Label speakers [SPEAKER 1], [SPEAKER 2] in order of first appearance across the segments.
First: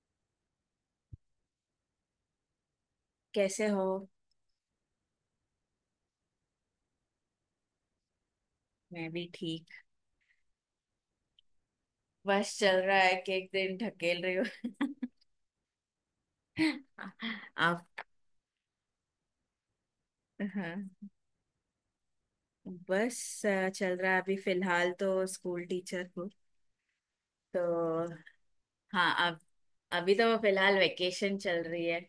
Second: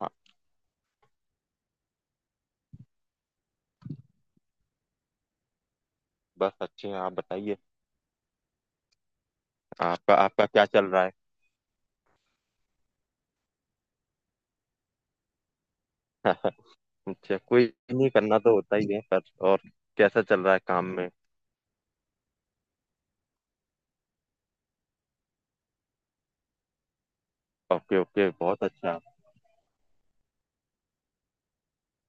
[SPEAKER 1] हाँ।
[SPEAKER 2] कैसे हो।
[SPEAKER 1] बस अच्छे हैं। आप बताइए
[SPEAKER 2] मैं भी ठीक।
[SPEAKER 1] आपका आपका क्या चल रहा है।
[SPEAKER 2] बस चल रहा है कि एक दिन ढकेल रही हूँ।
[SPEAKER 1] अच्छा। कोई
[SPEAKER 2] आप?
[SPEAKER 1] नहीं। करना तो होता ही है पर। और कैसा चल रहा है काम
[SPEAKER 2] हाँ,
[SPEAKER 1] में।
[SPEAKER 2] बस चल रहा है, अभी फिलहाल तो स्कूल टीचर हूँ
[SPEAKER 1] ओके
[SPEAKER 2] तो।
[SPEAKER 1] ओके बहुत अच्छा।
[SPEAKER 2] हाँ, अब अभी तो फिलहाल वेकेशन चल रही है।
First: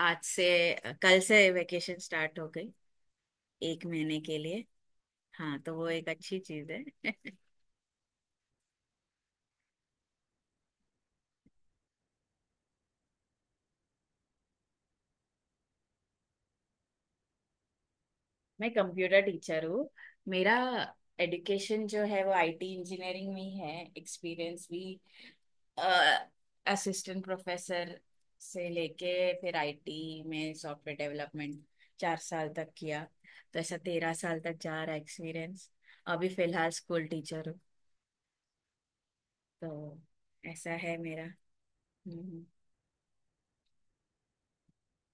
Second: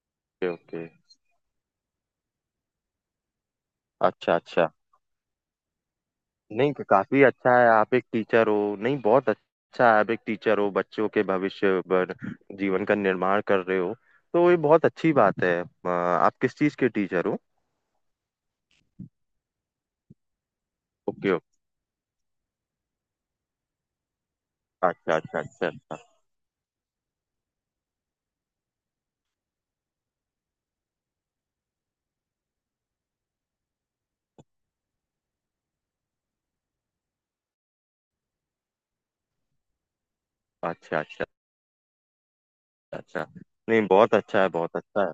[SPEAKER 2] आज से
[SPEAKER 1] ओके ओके।
[SPEAKER 2] कल से वेकेशन स्टार्ट हो गई, 1 महीने
[SPEAKER 1] अच्छा
[SPEAKER 2] के लिए।
[SPEAKER 1] अच्छा।
[SPEAKER 2] हाँ तो वो एक अच्छी चीज
[SPEAKER 1] नहीं
[SPEAKER 2] है।
[SPEAKER 1] तो काफी अच्छा है। आप एक टीचर हो। नहीं बहुत अच्छा है, आप एक टीचर हो, बच्चों के भविष्य पर जीवन का निर्माण कर रहे हो। तो ये बहुत अच्छी बात है। आप किस चीज के टीचर हो।
[SPEAKER 2] मैं कंप्यूटर टीचर हूँ। मेरा
[SPEAKER 1] ओके ओके।
[SPEAKER 2] एजुकेशन जो है वो आईटी इंजीनियरिंग में ही है, एक्सपीरियंस भी
[SPEAKER 1] अच्छा अच्छा अच्छा।
[SPEAKER 2] असिस्टेंट प्रोफेसर से लेके, फिर आईटी में सॉफ्टवेयर डेवलपमेंट 4 साल तक किया। तो ऐसा 13 साल तक जा रहा एक्सपीरियंस। अभी फिलहाल स्कूल टीचर हूँ तो। ऐसा है
[SPEAKER 1] अच्छा अच्छा
[SPEAKER 2] मेरा।
[SPEAKER 1] अच्छा।
[SPEAKER 2] हम्म।
[SPEAKER 1] अच्छा। नहीं बहुत अच्छा है, बहुत अच्छा है।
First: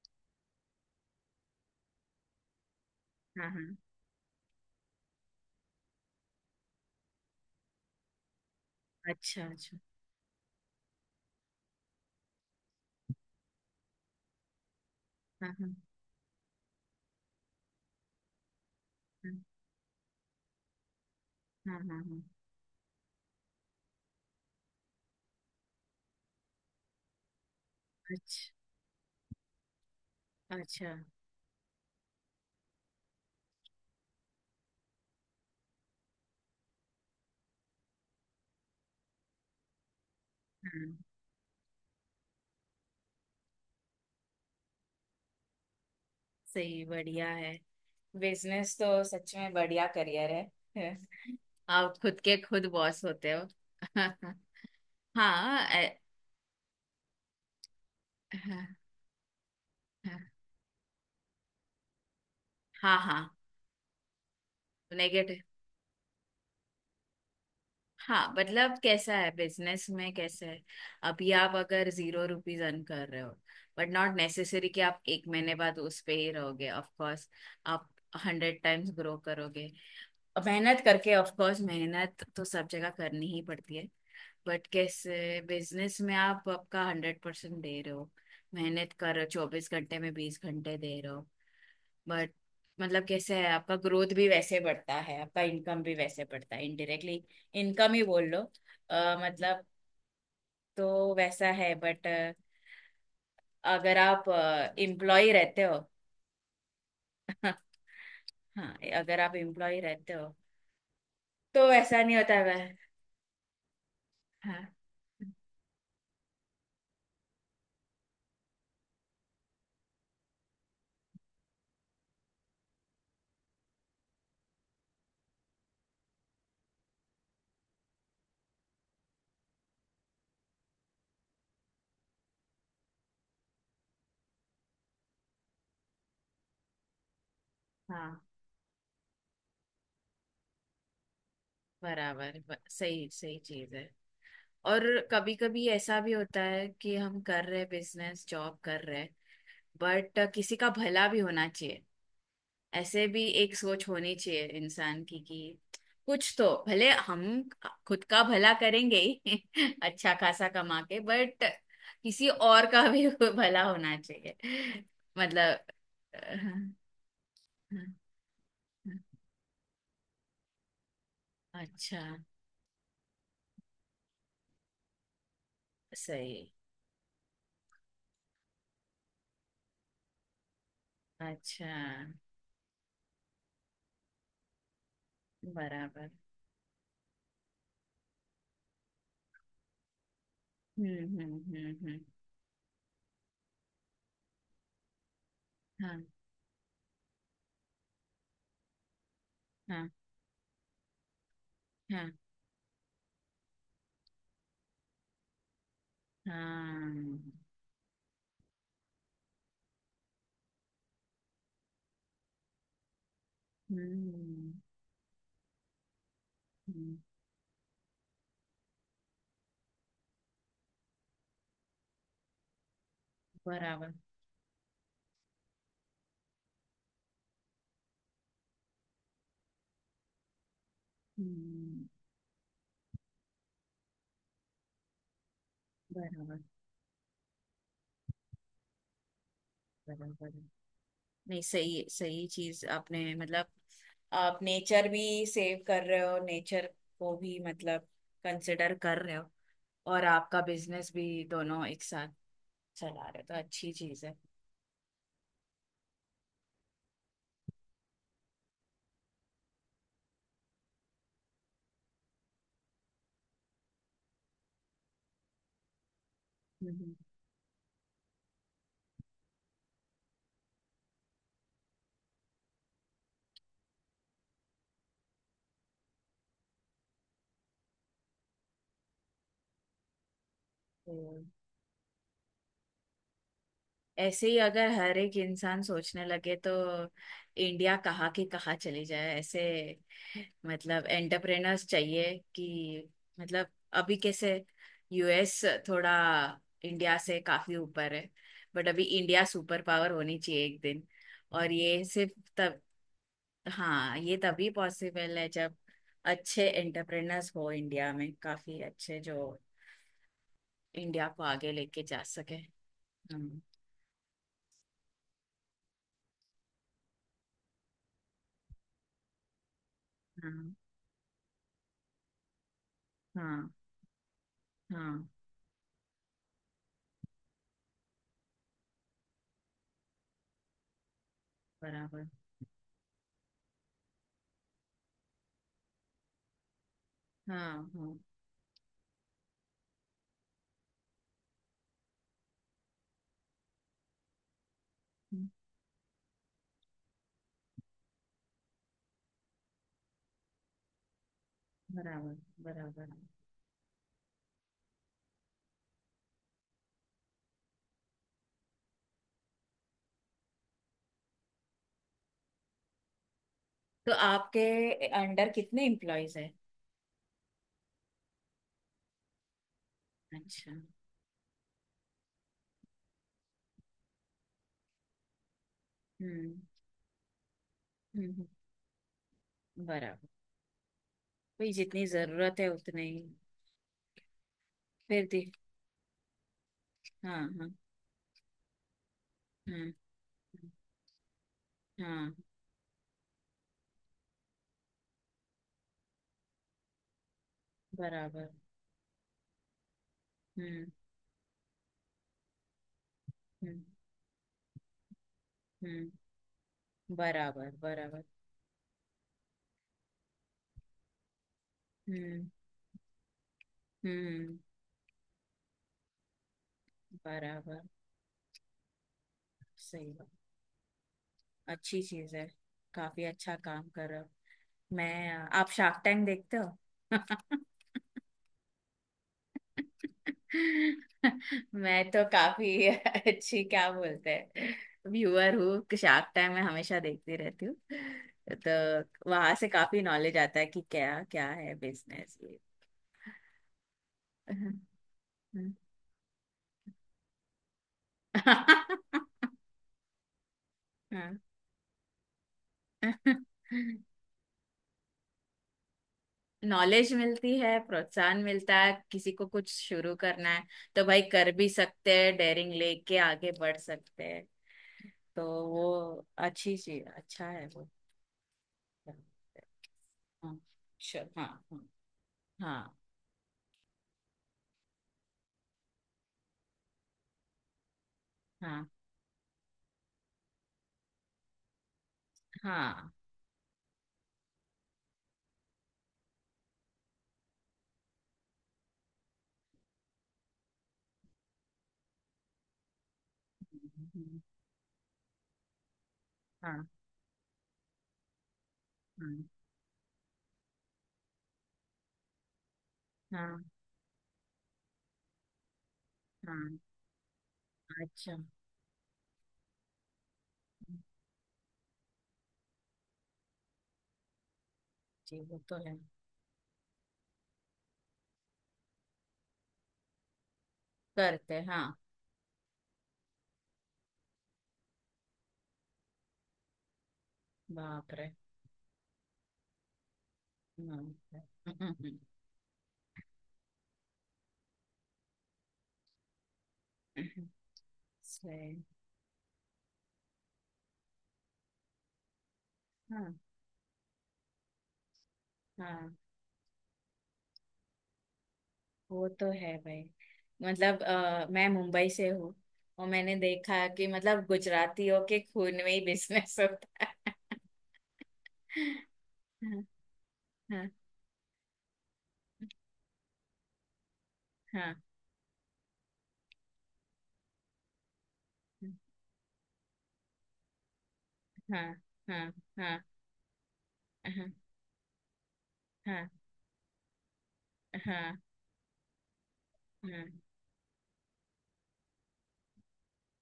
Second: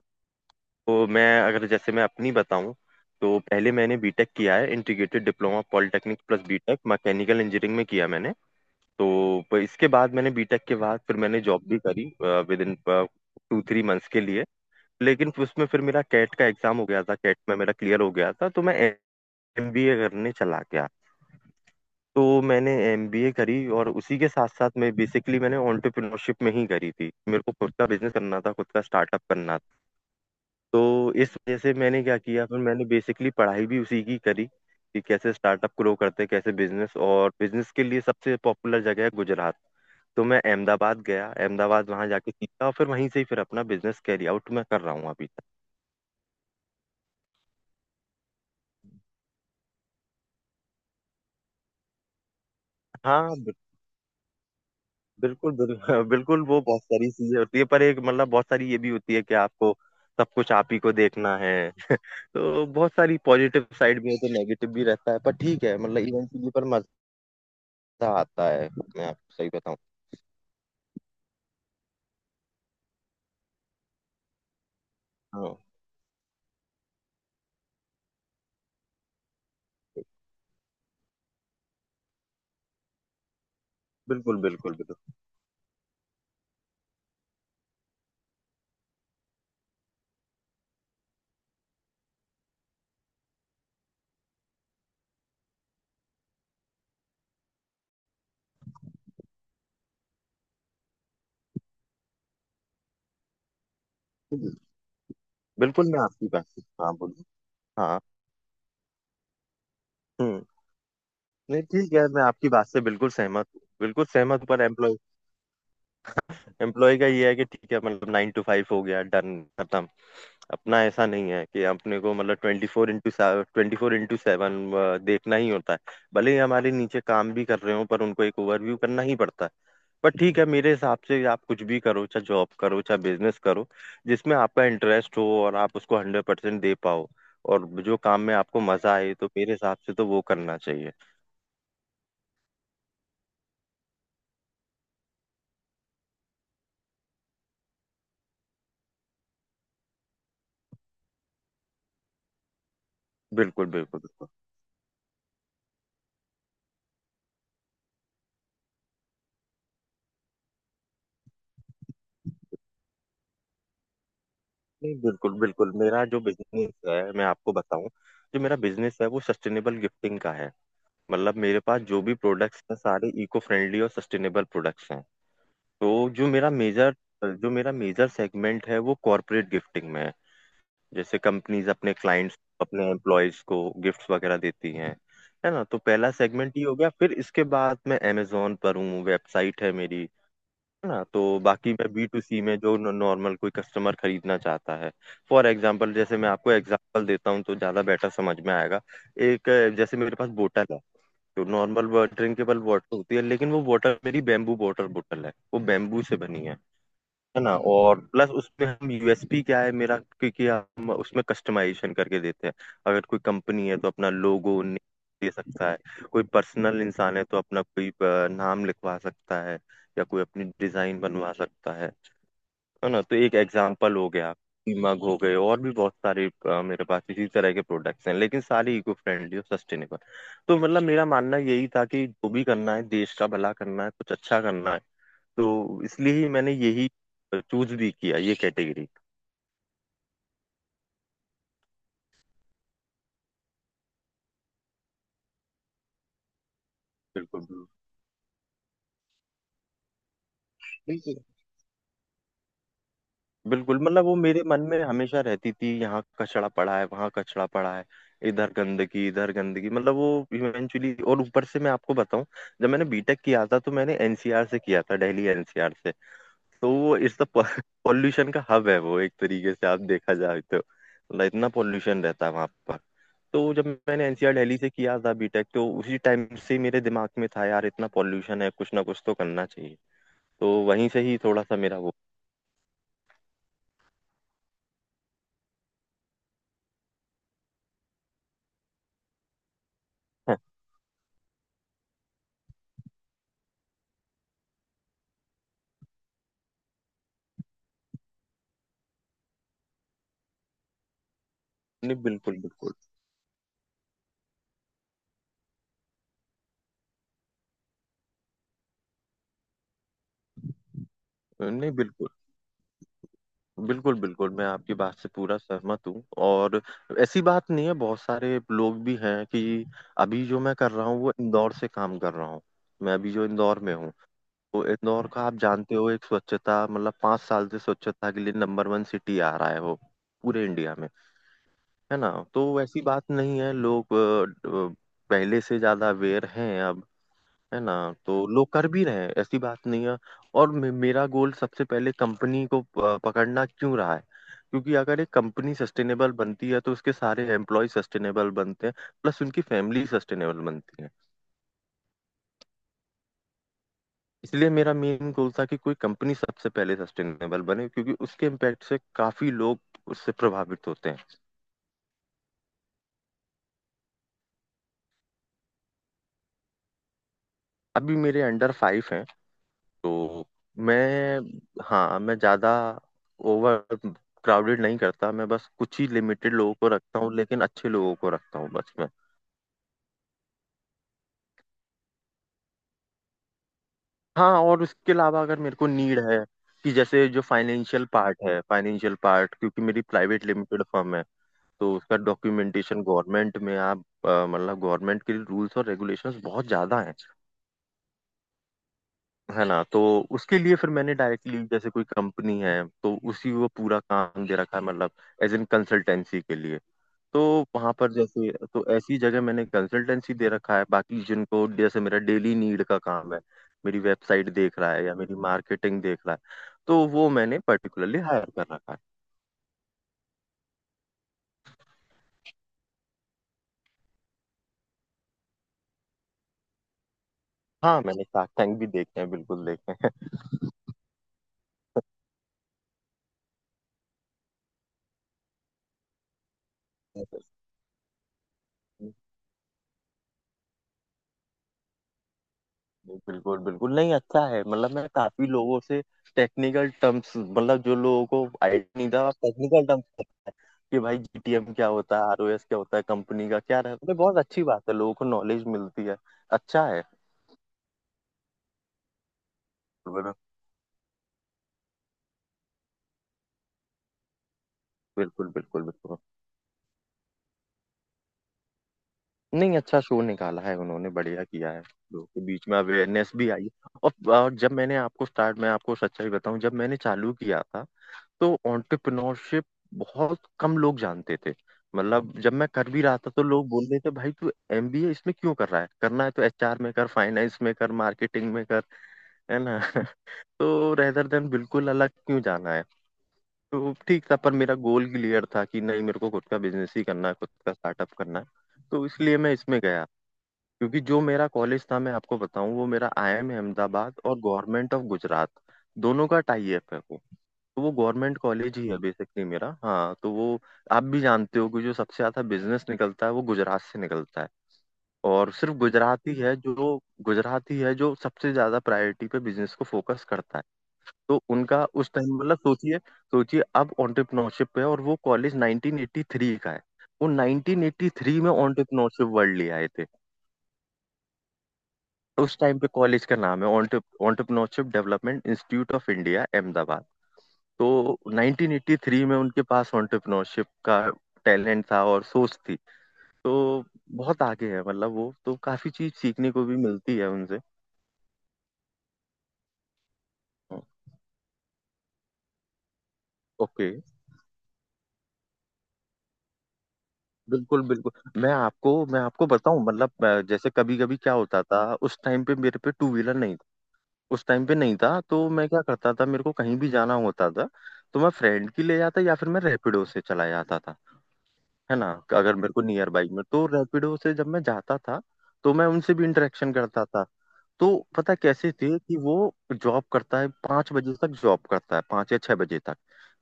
[SPEAKER 1] तो मैं, अगर जैसे मैं अपनी बताऊं, तो
[SPEAKER 2] हाँ हाँ।
[SPEAKER 1] पहले मैंने बीटेक किया है। Integrated diploma polytechnic plus B Tech mechanical engineering में किया मैंने। तो
[SPEAKER 2] अच्छा अच्छा।
[SPEAKER 1] इसके बाद मैंने, बीटेक के बाद, फिर मैंने जॉब भी करी within two three months के लिए। लेकिन फिर
[SPEAKER 2] हाँ
[SPEAKER 1] उसमें
[SPEAKER 2] हाँ
[SPEAKER 1] फिर मेरा कैट का एग्जाम हो गया था, कैट में मेरा क्लियर हो गया था, तो मैं
[SPEAKER 2] हाँ
[SPEAKER 1] एमबीए करने चला गया।
[SPEAKER 2] हाँ हाँ
[SPEAKER 1] तो
[SPEAKER 2] हाँ,
[SPEAKER 1] मैंने एमबीए करी और उसी के साथ साथ मैं, बेसिकली मैंने एंटरप्रेन्योरशिप में ही करी थी। मेरे को खुद का बिजनेस करना था,
[SPEAKER 2] अच्छा
[SPEAKER 1] खुद का स्टार्टअप करना। तो
[SPEAKER 2] अच्छा।
[SPEAKER 1] इस वजह से मैंने क्या किया, फिर मैंने बेसिकली पढ़ाई भी उसी की करी कि कैसे स्टार्टअप ग्रो करते हैं, कैसे बिजनेस। और बिजनेस के लिए सबसे पॉपुलर जगह है गुजरात। तो मैं
[SPEAKER 2] हाँ,
[SPEAKER 1] अहमदाबाद गया। अहमदाबाद वहां जाके सीखा और फिर वहीं से ही फिर अपना बिजनेस कैरी आउट मैं कर रहा हूँ अभी तक।
[SPEAKER 2] सही बढ़िया है। बिजनेस तो सच में बढ़िया करियर है। आप खुद के खुद बॉस होते
[SPEAKER 1] हाँ
[SPEAKER 2] हो।
[SPEAKER 1] बिल्कुल
[SPEAKER 2] हाँ
[SPEAKER 1] बिल्कुल। वो बहुत सारी चीजें होती है, पर एक मतलब बहुत
[SPEAKER 2] हाँ
[SPEAKER 1] सारी ये भी होती है कि आपको सब कुछ आप ही को देखना है। तो बहुत
[SPEAKER 2] हाँ
[SPEAKER 1] सारी
[SPEAKER 2] हाँ
[SPEAKER 1] पॉजिटिव साइड भी है तो नेगेटिव भी रहता है, पर
[SPEAKER 2] नेगेटिव।
[SPEAKER 1] ठीक है, मतलब इवेंचुअली पर मजा
[SPEAKER 2] हाँ,
[SPEAKER 1] आता है।
[SPEAKER 2] मतलब
[SPEAKER 1] मैं
[SPEAKER 2] कैसा है
[SPEAKER 1] आपको सही बताऊं,
[SPEAKER 2] बिजनेस में, कैसा है? अभी आप अगर जीरो रुपीज अर्न कर रहे हो, बट नॉट नेसेसरी कि आप 1 महीने बाद उस पे ही रहोगे। ऑफ कोर्स आप हंड्रेड टाइम्स ग्रो करोगे मेहनत करके। ऑफ कोर्स मेहनत तो सब जगह करनी ही पड़ती है,
[SPEAKER 1] बिल्कुल
[SPEAKER 2] बट
[SPEAKER 1] बिल्कुल बिल्कुल।
[SPEAKER 2] कैसे। बिजनेस में आप आपका हंड्रेड परसेंट दे रहे हो, मेहनत कर रहे हो, 24 घंटे में 20 घंटे दे रहे हो, बट मतलब कैसे है, आपका ग्रोथ भी वैसे बढ़ता है, आपका इनकम भी वैसे बढ़ता है, इनडायरेक्टली इनकम ही बोल लो। मतलब, तो वैसा है बट अगर आप एम्प्लॉय रहते हो।
[SPEAKER 1] बिल्कुल मैं आपकी बात से हाँ बोलूँ। हाँ।
[SPEAKER 2] हाँ, अगर आप एम्प्लॉय रहते हो
[SPEAKER 1] हम्म। नहीं
[SPEAKER 2] तो
[SPEAKER 1] ठीक
[SPEAKER 2] वैसा
[SPEAKER 1] है,
[SPEAKER 2] नहीं
[SPEAKER 1] मैं
[SPEAKER 2] होता
[SPEAKER 1] आपकी
[SPEAKER 2] है।
[SPEAKER 1] बात से बिल्कुल सहमत हूँ, बिल्कुल सहमत हूँ, पर
[SPEAKER 2] हाँ
[SPEAKER 1] एम्प्लॉय, एम्प्लॉय का ये है कि ठीक है, मतलब 9 to 5 हो गया, डन, खत्म। अपना ऐसा नहीं है। कि अपने को मतलब 24x24x7 देखना ही होता है। भले ही हमारे नीचे काम भी कर रहे हो, पर उनको एक ओवरव्यू करना ही पड़ता है। बट ठीक है, मेरे हिसाब से आप कुछ भी करो, चाहे जॉब करो चाहे बिजनेस करो, जिसमें आपका इंटरेस्ट हो और आप उसको 100% दे पाओ और जो काम
[SPEAKER 2] हाँ,
[SPEAKER 1] में आपको मजा आए, तो मेरे हिसाब से तो वो करना चाहिए।
[SPEAKER 2] बराबर। सही सही चीज है। और कभी कभी ऐसा भी होता है कि हम कर रहे बिजनेस, जॉब कर रहे, बट किसी का भला भी होना चाहिए। ऐसे भी एक
[SPEAKER 1] बिल्कुल
[SPEAKER 2] सोच
[SPEAKER 1] बिल्कुल
[SPEAKER 2] होनी
[SPEAKER 1] बिल्कुल।
[SPEAKER 2] चाहिए इंसान की कि कुछ तो भले, हम खुद का भला करेंगे ही अच्छा खासा कमा के, बट किसी और का भी भला होना चाहिए।
[SPEAKER 1] नहीं बिल्कुल
[SPEAKER 2] मतलब,
[SPEAKER 1] बिल्कुल, मेरा जो बिजनेस है मैं आपको बताऊं, जो मेरा बिजनेस है वो सस्टेनेबल गिफ्टिंग का है। मतलब मेरे पास जो
[SPEAKER 2] अच्छा।
[SPEAKER 1] भी प्रोडक्ट्स हैं सारे इको फ्रेंडली और सस्टेनेबल प्रोडक्ट्स हैं। तो जो मेरा
[SPEAKER 2] सही।
[SPEAKER 1] मेजर, जो मेरा मेजर सेगमेंट है वो कॉरपोरेट गिफ्टिंग में है। जैसे
[SPEAKER 2] अच्छा।
[SPEAKER 1] कंपनीज अपने क्लाइंट्स, अपने एम्प्लॉयज को गिफ्ट्स वगैरह देती हैं। है ना। तो
[SPEAKER 2] बराबर।
[SPEAKER 1] पहला सेगमेंट ये हो गया। फिर इसके बाद मैं अमेजोन पर हूँ, वेबसाइट है मेरी। है ना। तो बाकी मैं
[SPEAKER 2] हम्म।
[SPEAKER 1] B2C में, जो नॉर्मल कोई कस्टमर खरीदना चाहता है, फॉर एग्जांपल,
[SPEAKER 2] हाँ
[SPEAKER 1] जैसे मैं आपको एग्जांपल देता हूँ तो ज़्यादा बेटर समझ में आएगा। एक
[SPEAKER 2] हाँ
[SPEAKER 1] जैसे मेरे पास बोतल है। तो नॉर्मल
[SPEAKER 2] हाँ
[SPEAKER 1] ड्रिंकेबल वाटर होती है, लेकिन वो वाटर, मेरी बैम्बू वाटर बोतल है, वो बैम्बू से बनी है।
[SPEAKER 2] हाँ।
[SPEAKER 1] है ना। और प्लस उसमें हम, यूएसपी क्या है मेरा, क्योंकि हम उसमें कस्टमाइजेशन करके देते हैं। अगर कोई कंपनी है तो अपना
[SPEAKER 2] हम्म
[SPEAKER 1] लोगो दे सकता है। कोई पर्सनल
[SPEAKER 2] हम्म,
[SPEAKER 1] इंसान है तो अपना कोई नाम लिखवा सकता है या कोई अपनी डिजाइन बनवा सकता है। है ना। तो एक
[SPEAKER 2] बराबर।
[SPEAKER 1] एग्जाम्पल हो गया। मग हो गए, और भी बहुत सारे मेरे पास इसी तरह के प्रोडक्ट्स हैं, लेकिन सारे इको फ्रेंडली और सस्टेनेबल। तो मतलब मेरा मानना यही था
[SPEAKER 2] हम्म।
[SPEAKER 1] कि जो भी करना है देश का भला करना है, कुछ अच्छा करना है, तो इसलिए ही
[SPEAKER 2] बराबर
[SPEAKER 1] मैंने यही चूज भी किया ये कैटेगरी।
[SPEAKER 2] बराबर। नहीं सही सही चीज आपने, मतलब आप नेचर भी सेव कर रहे हो, नेचर को भी
[SPEAKER 1] बिल्कुल बिल्कुल
[SPEAKER 2] मतलब कंसिडर कर रहे हो और आपका बिजनेस भी,
[SPEAKER 1] बिल्कुल।
[SPEAKER 2] दोनों एक साथ चला रहे हो, तो अच्छी
[SPEAKER 1] बिल्कुल,
[SPEAKER 2] चीज
[SPEAKER 1] मतलब
[SPEAKER 2] है।
[SPEAKER 1] वो मेरे मन में हमेशा रहती थी, यहाँ कचड़ा पड़ा है वहाँ कचड़ा पड़ा है, इधर गंदगी इधर गंदगी, मतलब वो इवेंचुअली। और ऊपर से मैं आपको बताऊं, जब मैंने बीटेक किया था तो मैंने एनसीआर से किया था, दिल्ली एनसीआर से।
[SPEAKER 2] हम्म,
[SPEAKER 1] तो
[SPEAKER 2] हम्म।
[SPEAKER 1] वो इट्स द पॉल्यूशन का हब है वो, एक तरीके से आप देखा जाए तो मतलब इतना पॉल्यूशन रहता है वहां पर। तो जब मैंने एनसीआर दिल्ली से किया था बीटेक, तो उसी टाइम से मेरे दिमाग में था, यार इतना पॉल्यूशन है कुछ ना कुछ तो करना चाहिए। तो वहीं
[SPEAKER 2] तो
[SPEAKER 1] से ही थोड़ा सा मेरा वो।
[SPEAKER 2] ऐसे ही अगर हर एक इंसान सोचने लगे तो इंडिया कहाँ की कहाँ चली जाए ऐसे। मतलब एंटरप्रेनर्स चाहिए कि, मतलब अभी कैसे, यूएस थोड़ा इंडिया से काफी ऊपर है, बट अभी इंडिया सुपर पावर होनी चाहिए एक दिन। और ये
[SPEAKER 1] नहीं
[SPEAKER 2] सिर्फ
[SPEAKER 1] बिल्कुल
[SPEAKER 2] तब।
[SPEAKER 1] बिल्कुल।
[SPEAKER 2] हाँ, ये तभी पॉसिबल है जब अच्छे एंटरप्रेनर्स हो इंडिया में, काफी अच्छे जो इंडिया को आगे
[SPEAKER 1] नहीं
[SPEAKER 2] लेके जा
[SPEAKER 1] बिल्कुल
[SPEAKER 2] सके। हम्म,
[SPEAKER 1] बिल्कुल बिल्कुल, मैं आपकी बात से पूरा सहमत हूँ। और ऐसी बात नहीं है, बहुत सारे लोग भी हैं कि, अभी जो मैं
[SPEAKER 2] हाँ
[SPEAKER 1] कर रहा हूँ वो इंदौर से काम कर रहा हूँ। मैं अभी जो
[SPEAKER 2] हाँ
[SPEAKER 1] इंदौर में हूँ, तो
[SPEAKER 2] हाँ।
[SPEAKER 1] इंदौर का आप जानते हो, एक स्वच्छता मतलब 5 साल से स्वच्छता के लिए नंबर वन सिटी आ रहा है वो पूरे इंडिया में। है
[SPEAKER 2] बराबर।
[SPEAKER 1] ना। तो वैसी बात नहीं है, लोग पहले से ज्यादा अवेयर हैं अब। है
[SPEAKER 2] हाँ
[SPEAKER 1] ना।
[SPEAKER 2] हाँ।
[SPEAKER 1] तो लोग कर भी रहे हैं, ऐसी बात नहीं है। और मे मेरा गोल सबसे पहले कंपनी को पकड़ना क्यों रहा है, क्योंकि अगर एक कंपनी सस्टेनेबल बनती है तो उसके सारे एम्प्लॉय सस्टेनेबल बनते हैं, प्लस उनकी फैमिली सस्टेनेबल बनती है।
[SPEAKER 2] बराबर बराबर।
[SPEAKER 1] इसलिए मेरा मेन गोल था कि कोई कंपनी सबसे पहले सस्टेनेबल बने, क्योंकि उसके इम्पैक्ट से काफी लोग उससे प्रभावित होते हैं।
[SPEAKER 2] तो आपके अंडर कितने एम्प्लॉयज हैं?
[SPEAKER 1] अभी मेरे अंडर 5 हैं। तो
[SPEAKER 2] अच्छा।
[SPEAKER 1] मैं, हाँ मैं ज्यादा ओवर क्राउडेड नहीं करता, मैं बस कुछ ही
[SPEAKER 2] हम्म
[SPEAKER 1] लिमिटेड लोगों को रखता हूँ, लेकिन अच्छे लोगों को
[SPEAKER 2] हम्म,
[SPEAKER 1] रखता हूँ बस मैं।
[SPEAKER 2] बराबर। भाई जितनी जरूरत है उतने ही।
[SPEAKER 1] हाँ और उसके
[SPEAKER 2] फिर
[SPEAKER 1] अलावा
[SPEAKER 2] दी।
[SPEAKER 1] अगर मेरे को नीड है कि, जैसे जो
[SPEAKER 2] हाँ हाँ।
[SPEAKER 1] फाइनेंशियल पार्ट है, फाइनेंशियल पार्ट, क्योंकि
[SPEAKER 2] हम्म।
[SPEAKER 1] मेरी प्राइवेट लिमिटेड फर्म है, तो उसका
[SPEAKER 2] हाँ,
[SPEAKER 1] डॉक्यूमेंटेशन गवर्नमेंट में आप, मतलब गवर्नमेंट के रूल्स और रेगुलेशंस बहुत ज्यादा हैं।
[SPEAKER 2] बराबर।
[SPEAKER 1] है ना। तो उसके लिए फिर
[SPEAKER 2] हम्म
[SPEAKER 1] मैंने डायरेक्टली, जैसे कोई कंपनी है तो उसी को
[SPEAKER 2] हम्म
[SPEAKER 1] पूरा काम दे रखा है, मतलब एज इन कंसल्टेंसी
[SPEAKER 2] हम्म।
[SPEAKER 1] के लिए। तो
[SPEAKER 2] बराबर
[SPEAKER 1] वहां पर
[SPEAKER 2] बराबर।
[SPEAKER 1] जैसे, तो ऐसी जगह मैंने कंसल्टेंसी दे रखा है। बाकी जिनको, जैसे मेरा
[SPEAKER 2] हम्म
[SPEAKER 1] डेली नीड का काम है, मेरी वेबसाइट
[SPEAKER 2] हम्म।
[SPEAKER 1] देख रहा है या मेरी मार्केटिंग देख रहा है, तो वो मैंने
[SPEAKER 2] बराबर।
[SPEAKER 1] पर्टिकुलरली हायर कर रखा है।
[SPEAKER 2] सही बात। अच्छी चीज है। काफी अच्छा काम कर रहे हो। मैं आप शार्क टैंक देखते हो?
[SPEAKER 1] हाँ मैंने शार्क टैंक भी देखे हैं, बिल्कुल देखे
[SPEAKER 2] मैं तो काफी अच्छी क्या बोलते हैं, व्यूअर हूँ। शार्क टाइम में हमेशा
[SPEAKER 1] हैं।
[SPEAKER 2] देखती रहती हूँ। तो वहां से काफी नॉलेज आता है कि क्या क्या है बिजनेस।
[SPEAKER 1] बिल्कुल बिल्कुल। नहीं अच्छा है,
[SPEAKER 2] ये
[SPEAKER 1] मतलब मैं काफी लोगों से टेक्निकल टर्म्स, मतलब जो लोगों को आईडिया नहीं था टेक्निकल टर्म्स, कि भाई जीटीएम क्या होता है, आरओएस क्या होता है, कंपनी का क्या रहता है, बहुत अच्छी बात है, लोगों को नॉलेज मिलती है, अच्छा है।
[SPEAKER 2] नॉलेज मिलती है, प्रोत्साहन मिलता है। किसी को कुछ शुरू करना है तो भाई कर भी सकते हैं, डेयरिंग लेके आगे बढ़ सकते हैं। तो
[SPEAKER 1] बिल्कुल बिल्कुल बिल्कुल।
[SPEAKER 2] वो अच्छी चीज, अच्छा है वो।
[SPEAKER 1] नहीं अच्छा शो
[SPEAKER 2] हाँ,
[SPEAKER 1] निकाला है उन्होंने,
[SPEAKER 2] चल
[SPEAKER 1] बढ़िया
[SPEAKER 2] हाँ।
[SPEAKER 1] किया है, लोगों के बीच में
[SPEAKER 2] हाँ
[SPEAKER 1] अवेयरनेस भी आई। और जब मैंने आपको स्टार्ट, मैं आपको सच्चाई बताऊं जब मैंने चालू किया था, तो
[SPEAKER 2] हाँ
[SPEAKER 1] एंटरप्रेन्योरशिप बहुत कम लोग जानते थे। मतलब जब मैं कर
[SPEAKER 2] हाँ
[SPEAKER 1] भी
[SPEAKER 2] हाँ
[SPEAKER 1] रहा था तो लोग बोल रहे थे, भाई तू एमबीए इसमें क्यों कर रहा है, करना है तो एचआर में कर, फाइनेंस में कर, मार्केटिंग में कर। है ना। तो रेदर देन, बिल्कुल अलग क्यों जाना है। तो ठीक था,
[SPEAKER 2] हम्म,
[SPEAKER 1] पर मेरा गोल क्लियर था कि नहीं, मेरे को खुद का
[SPEAKER 2] हाँ हाँ
[SPEAKER 1] बिजनेस ही करना है, खुद का स्टार्टअप करना है, तो इसलिए मैं इसमें गया। क्योंकि जो मेरा कॉलेज था मैं आपको बताऊं, वो मेरा आईआईएम
[SPEAKER 2] हाँ
[SPEAKER 1] अहमदाबाद और गवर्नमेंट ऑफ गुजरात दोनों का टाई
[SPEAKER 2] हाँ,
[SPEAKER 1] अप है वो। तो वो
[SPEAKER 2] अच्छा।
[SPEAKER 1] गवर्नमेंट कॉलेज ही है बेसिकली मेरा। हाँ तो वो, आप भी जानते हो कि जो सबसे ज्यादा बिजनेस निकलता है वो गुजरात से निकलता है।
[SPEAKER 2] जी,
[SPEAKER 1] और
[SPEAKER 2] वो
[SPEAKER 1] सिर्फ
[SPEAKER 2] तो है।
[SPEAKER 1] गुजरात ही है जो, गुजरात ही है जो सबसे ज्यादा प्रायोरिटी पे बिजनेस को फोकस करता है। तो
[SPEAKER 2] करते हैं,
[SPEAKER 1] उनका
[SPEAKER 2] हाँ।
[SPEAKER 1] उस टाइम, मतलब सोचिए सोचिए, अब एंटरप्रेन्योरशिप पे है और वो कॉलेज 1983 का है। वो
[SPEAKER 2] बाप रे।
[SPEAKER 1] 1983 में एंटरप्रेन्योरशिप वर्ल्ड ले आए थे।
[SPEAKER 2] हाँ, हम्म,
[SPEAKER 1] उस टाइम पे कॉलेज का नाम है, entrepreneurship development institute of India Ahmedabad. तो
[SPEAKER 2] सही।
[SPEAKER 1] 1983 में उनके पास एंटरप्रेन्योरशिप का टैलेंट था और सोच थी।
[SPEAKER 2] हाँ
[SPEAKER 1] तो बहुत आगे है मतलब, वो तो काफी चीज
[SPEAKER 2] हाँ,
[SPEAKER 1] सीखने को भी मिलती है उनसे।
[SPEAKER 2] वो तो है भाई। मतलब मैं मुंबई से हूँ और मैंने देखा
[SPEAKER 1] ओके
[SPEAKER 2] कि मतलब गुजरातियों के खून में ही बिजनेस होता है।
[SPEAKER 1] बिल्कुल बिल्कुल। मैं आपको, मैं आपको बताऊं
[SPEAKER 2] हाँ
[SPEAKER 1] मतलब, जैसे
[SPEAKER 2] हाँ
[SPEAKER 1] कभी कभी क्या होता था, उस टाइम पे मेरे पे टू व्हीलर नहीं था, उस टाइम पे
[SPEAKER 2] हाँ
[SPEAKER 1] नहीं था, तो मैं क्या करता था, मेरे को कहीं भी जाना होता था तो मैं फ्रेंड की ले जाता या फिर मैं रैपिडो से चला जाता था।
[SPEAKER 2] हाँ
[SPEAKER 1] है ना।
[SPEAKER 2] हाँ हाँ
[SPEAKER 1] अगर मेरे को
[SPEAKER 2] हाँ
[SPEAKER 1] नियर बाई में, तो रैपिडो से जब
[SPEAKER 2] हाँ
[SPEAKER 1] मैं जाता था तो मैं उनसे भी
[SPEAKER 2] हाँ,
[SPEAKER 1] इंटरेक्शन करता था। तो पता
[SPEAKER 2] हाँ
[SPEAKER 1] कैसे थे कि वो जॉब
[SPEAKER 2] हाँ
[SPEAKER 1] करता है 5 बजे तक, जॉब करता है 5 या 6 बजे तक।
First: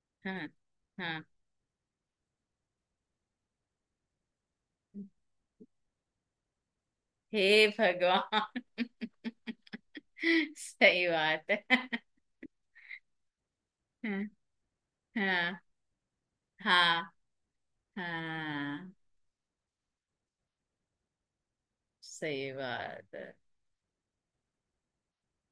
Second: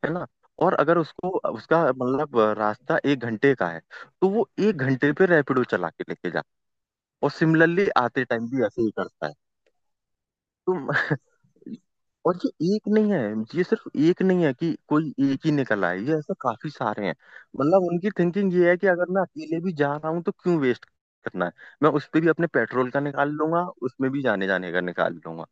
[SPEAKER 1] है ना।
[SPEAKER 2] हाँ
[SPEAKER 1] और अगर
[SPEAKER 2] हाँ।
[SPEAKER 1] उसको उसका मतलब रास्ता 1 घंटे का है, तो वो 1 घंटे पे रैपिडो चला के लेके जा। और
[SPEAKER 2] हे
[SPEAKER 1] सिमिलरली आते टाइम भी
[SPEAKER 2] भगवान
[SPEAKER 1] ऐसे ही करता है। तो
[SPEAKER 2] सही बात है।
[SPEAKER 1] और ये एक नहीं है, ये सिर्फ
[SPEAKER 2] हाँ
[SPEAKER 1] एक नहीं है कि कोई एक ही
[SPEAKER 2] हाँ
[SPEAKER 1] निकल आए ये ऐसे काफी सारे
[SPEAKER 2] हाँ
[SPEAKER 1] हैं। मतलब उनकी थिंकिंग ये है कि
[SPEAKER 2] हाँ,
[SPEAKER 1] अगर मैं अकेले भी जा रहा हूँ तो क्यों वेस्ट करना है। मैं उस पे भी अपने
[SPEAKER 2] सही
[SPEAKER 1] पेट्रोल का
[SPEAKER 2] बात है।
[SPEAKER 1] निकाल लूंगा, उसमें भी जाने जाने का निकाल लूंगा।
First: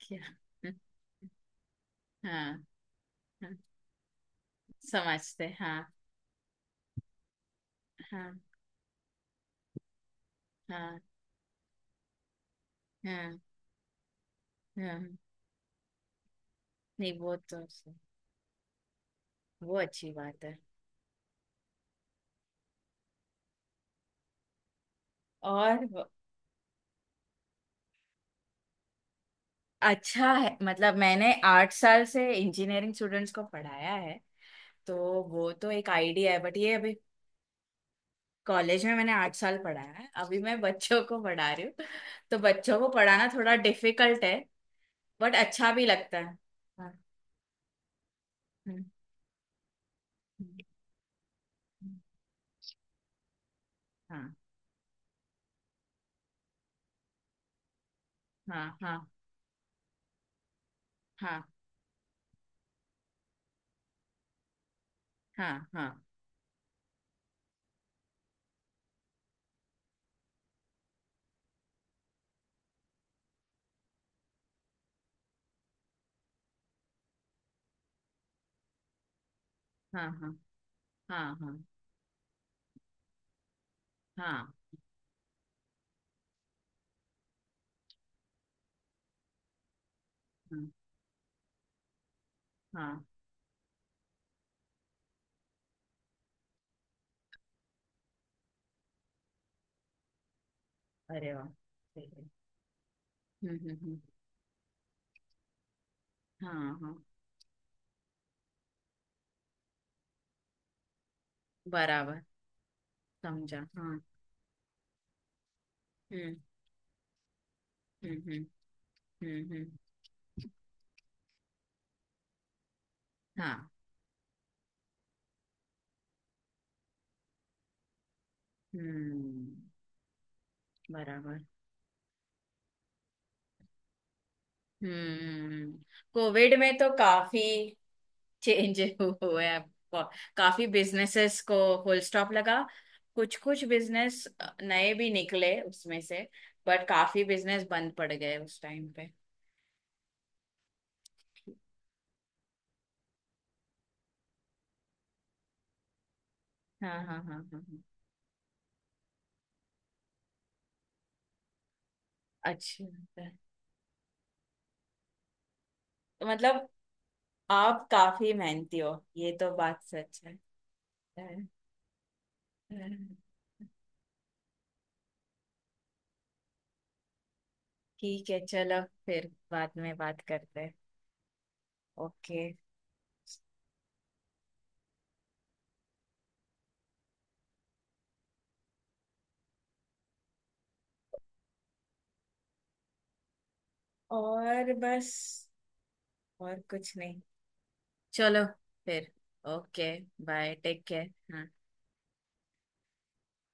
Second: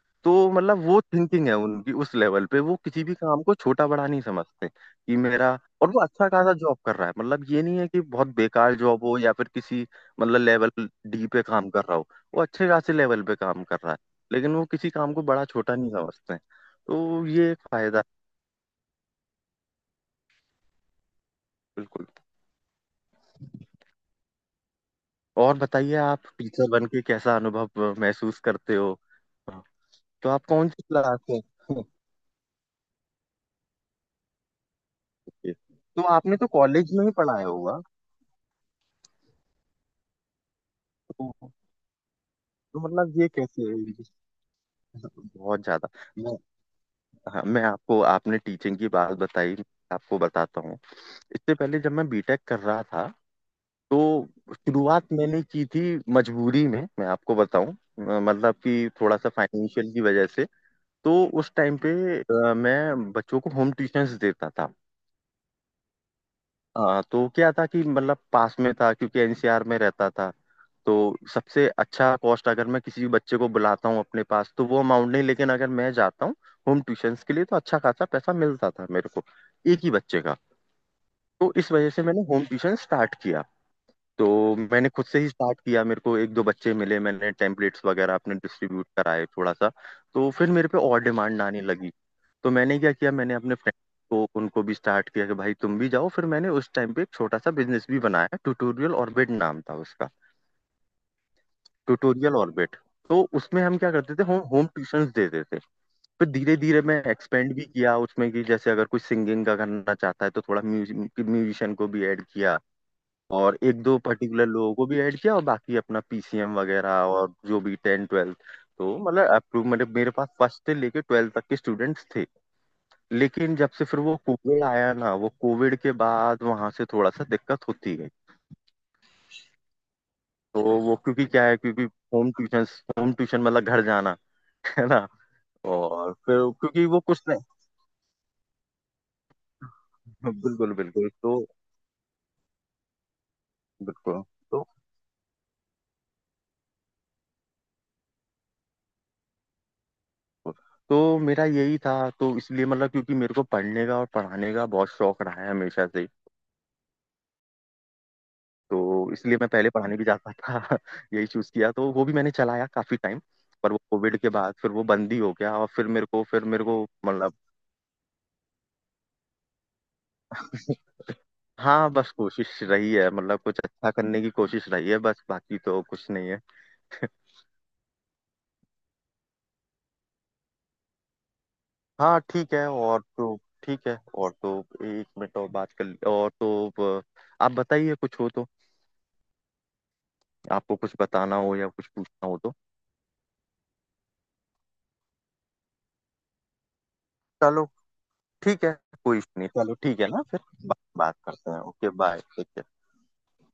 [SPEAKER 2] क्या।
[SPEAKER 1] तो मतलब वो थिंकिंग है उनकी, उस लेवल पे
[SPEAKER 2] हाँ
[SPEAKER 1] वो किसी भी काम को
[SPEAKER 2] हाँ,
[SPEAKER 1] छोटा बड़ा नहीं समझते कि
[SPEAKER 2] समझते
[SPEAKER 1] मेरा।
[SPEAKER 2] हैं,
[SPEAKER 1] और
[SPEAKER 2] हाँ।
[SPEAKER 1] वो अच्छा खासा जॉब कर रहा है, मतलब ये नहीं है कि बहुत
[SPEAKER 2] हाँ
[SPEAKER 1] बेकार जॉब हो या फिर किसी मतलब लेवल
[SPEAKER 2] हाँ
[SPEAKER 1] डी पे काम कर रहा हो। वो अच्छे खासे लेवल पे
[SPEAKER 2] हाँ
[SPEAKER 1] काम कर रहा है। लेकिन वो किसी काम
[SPEAKER 2] हाँ।
[SPEAKER 1] को बड़ा छोटा नहीं समझते,
[SPEAKER 2] नहीं
[SPEAKER 1] तो
[SPEAKER 2] वो
[SPEAKER 1] ये एक
[SPEAKER 2] तो सही,
[SPEAKER 1] फायदा है।
[SPEAKER 2] वो अच्छी बात है।
[SPEAKER 1] बिल्कुल। और
[SPEAKER 2] और
[SPEAKER 1] बताइए, आप टीचर बन के कैसा अनुभव महसूस करते हो? तो
[SPEAKER 2] अच्छा
[SPEAKER 1] आप
[SPEAKER 2] है।
[SPEAKER 1] कौन सी
[SPEAKER 2] मतलब
[SPEAKER 1] क्लास
[SPEAKER 2] मैंने
[SPEAKER 1] में
[SPEAKER 2] 8 साल से इंजीनियरिंग स्टूडेंट्स को पढ़ाया है। तो वो तो एक
[SPEAKER 1] तो
[SPEAKER 2] आइडिया
[SPEAKER 1] आपने
[SPEAKER 2] है
[SPEAKER 1] तो
[SPEAKER 2] बट ये अभी।
[SPEAKER 1] कॉलेज में ही पढ़ाया होगा।
[SPEAKER 2] कॉलेज में मैंने 8 साल पढ़ाया है, अभी मैं बच्चों को
[SPEAKER 1] तो,
[SPEAKER 2] पढ़ा रही हूँ। तो बच्चों
[SPEAKER 1] तो
[SPEAKER 2] को
[SPEAKER 1] मतलब ये
[SPEAKER 2] पढ़ाना थोड़ा
[SPEAKER 1] कैसे?
[SPEAKER 2] डिफिकल्ट है, बट
[SPEAKER 1] बहुत
[SPEAKER 2] अच्छा भी
[SPEAKER 1] ज्यादा।
[SPEAKER 2] लगता
[SPEAKER 1] मैं।
[SPEAKER 2] है। हाँ,
[SPEAKER 1] हाँ, मैं आपको, आपने टीचिंग
[SPEAKER 2] हम्म,
[SPEAKER 1] की बात बताई, आपको
[SPEAKER 2] हम्म,
[SPEAKER 1] बताता हूँ। इससे पहले जब मैं बीटेक कर रहा था तो
[SPEAKER 2] हाँ
[SPEAKER 1] शुरुआत मैंने की थी। मजबूरी में, मैं आपको बताऊं, मतलब
[SPEAKER 2] हाँ
[SPEAKER 1] कि थोड़ा सा फाइनेंशियल की वजह से। तो
[SPEAKER 2] हाँ
[SPEAKER 1] उस टाइम पे मैं बच्चों को होम ट्यूशंस देता था।
[SPEAKER 2] हाँ हाँ
[SPEAKER 1] हाँ, तो क्या था कि मतलब पास में था क्योंकि एनसीआर में रहता था। तो सबसे अच्छा कॉस्ट, अगर मैं किसी भी बच्चे को बुलाता हूँ अपने पास तो वो अमाउंट नहीं, लेकिन अगर मैं जाता हूँ होम ट्यूशंस के लिए तो अच्छा खासा पैसा मिलता था मेरे को, एक ही
[SPEAKER 2] हाँ
[SPEAKER 1] बच्चे
[SPEAKER 2] हाँ
[SPEAKER 1] का।
[SPEAKER 2] हाँ हाँ
[SPEAKER 1] तो
[SPEAKER 2] हाँ
[SPEAKER 1] इस वजह से मैंने होम ट्यूशन स्टार्ट किया। तो
[SPEAKER 2] हाँ
[SPEAKER 1] मैंने खुद से ही स्टार्ट किया, मेरे को एक दो बच्चे मिले, मैंने टेम्पलेट्स वगैरह अपने डिस्ट्रीब्यूट कराए थोड़ा सा। तो फिर
[SPEAKER 2] हाँ,
[SPEAKER 1] मेरे पे और डिमांड आने लगी। तो मैंने क्या
[SPEAKER 2] हाँ,
[SPEAKER 1] किया, मैंने अपने फ्रेंड को, उनको भी स्टार्ट किया कि भाई तुम भी जाओ। फिर मैंने उस टाइम पे एक छोटा सा बिजनेस भी बनाया, ट्यूटोरियल ऑर्बिट नाम था उसका।
[SPEAKER 2] अरे वाह सही है।
[SPEAKER 1] Tutorial orbit. तो
[SPEAKER 2] हम्म
[SPEAKER 1] उसमें
[SPEAKER 2] हम्म
[SPEAKER 1] हम क्या
[SPEAKER 2] हम्म,
[SPEAKER 1] करते थे, होम होम ट्यूशंस देते थे। फिर
[SPEAKER 2] हाँ
[SPEAKER 1] धीरे धीरे
[SPEAKER 2] हाँ,
[SPEAKER 1] मैं एक्सपेंड भी किया उसमें, कि जैसे अगर कोई सिंगिंग का करना चाहता है तो थोड़ा म्यूजिशियन को भी
[SPEAKER 2] बराबर
[SPEAKER 1] ऐड किया। और
[SPEAKER 2] समझा
[SPEAKER 1] एक दो
[SPEAKER 2] हाँ।
[SPEAKER 1] पर्टिकुलर लोगों को भी ऐड किया, और बाकी अपना
[SPEAKER 2] हम्म
[SPEAKER 1] पीसीएम वगैरह और जो भी टेन
[SPEAKER 2] हम्म
[SPEAKER 1] ट्वेल्थ।
[SPEAKER 2] हम्म
[SPEAKER 1] तो मतलब
[SPEAKER 2] हम्म
[SPEAKER 1] अप्रूव
[SPEAKER 2] हम्म,
[SPEAKER 1] मेरे मेरे पास फर्स्ट से लेके ट्वेल्थ तक के स्टूडेंट्स थे। लेकिन
[SPEAKER 2] हाँ।
[SPEAKER 1] जब से फिर वो कोविड आया ना, वो कोविड के बाद वहां से थोड़ा सा दिक्कत होती गई।
[SPEAKER 2] हम्म,
[SPEAKER 1] तो वो क्योंकि
[SPEAKER 2] बराबर।
[SPEAKER 1] क्या है, क्योंकि होम ट्यूशन, होम ट्यूशन मतलब घर जाना है ना?
[SPEAKER 2] हम्म।
[SPEAKER 1] और फिर
[SPEAKER 2] कोविड में
[SPEAKER 1] क्योंकि
[SPEAKER 2] तो
[SPEAKER 1] वो कुछ नहीं।
[SPEAKER 2] काफी चेंज हुए हैं। काफी
[SPEAKER 1] बिल्कुल बिल्कुल,
[SPEAKER 2] बिजनेसेस को फुल स्टॉप लगा। कुछ कुछ
[SPEAKER 1] बिल्कुल
[SPEAKER 2] बिजनेस
[SPEAKER 1] तो
[SPEAKER 2] नए भी निकले उसमें से, बट काफी बिजनेस बंद पड़ गए उस टाइम पे।
[SPEAKER 1] तो मेरा यही था। तो इसलिए, मतलब क्योंकि मेरे को पढ़ने का और पढ़ाने का बहुत शौक रहा है हमेशा से।
[SPEAKER 2] हाँ हाँ हाँ हाँ हाँ।
[SPEAKER 1] तो इसलिए मैं पहले पढ़ाने भी जाता था यही चूज किया, तो वो भी मैंने चलाया
[SPEAKER 2] अच्छी
[SPEAKER 1] काफी
[SPEAKER 2] बात
[SPEAKER 1] टाइम।
[SPEAKER 2] है।
[SPEAKER 1] पर वो कोविड के बाद फिर वो बंद ही हो गया। और फिर मेरे को
[SPEAKER 2] तो
[SPEAKER 1] फिर मेरे
[SPEAKER 2] मतलब
[SPEAKER 1] को मतलब।
[SPEAKER 2] आप काफी मेहनती हो। ये तो बात सच है।
[SPEAKER 1] हाँ बस कोशिश रही है, मतलब कुछ अच्छा करने की कोशिश रही है बस, बाकी तो कुछ नहीं है।
[SPEAKER 2] ठीक है, चलो फिर बाद में बात करते हैं।
[SPEAKER 1] हाँ
[SPEAKER 2] ओके।
[SPEAKER 1] ठीक है और तो एक मिनट और बात कर ली, और तो आप बताइए, कुछ हो तो। आपको कुछ बताना हो या कुछ पूछना हो तो।
[SPEAKER 2] और बस, और कुछ नहीं।
[SPEAKER 1] चलो
[SPEAKER 2] चलो
[SPEAKER 1] ठीक है,
[SPEAKER 2] फिर।
[SPEAKER 1] कोई इशू नहीं, चलो
[SPEAKER 2] ओके,
[SPEAKER 1] ठीक है ना फिर।
[SPEAKER 2] बाय, टेक केयर,
[SPEAKER 1] बात
[SPEAKER 2] हाँ।
[SPEAKER 1] करते हैं, ओके बाय, ठीक है।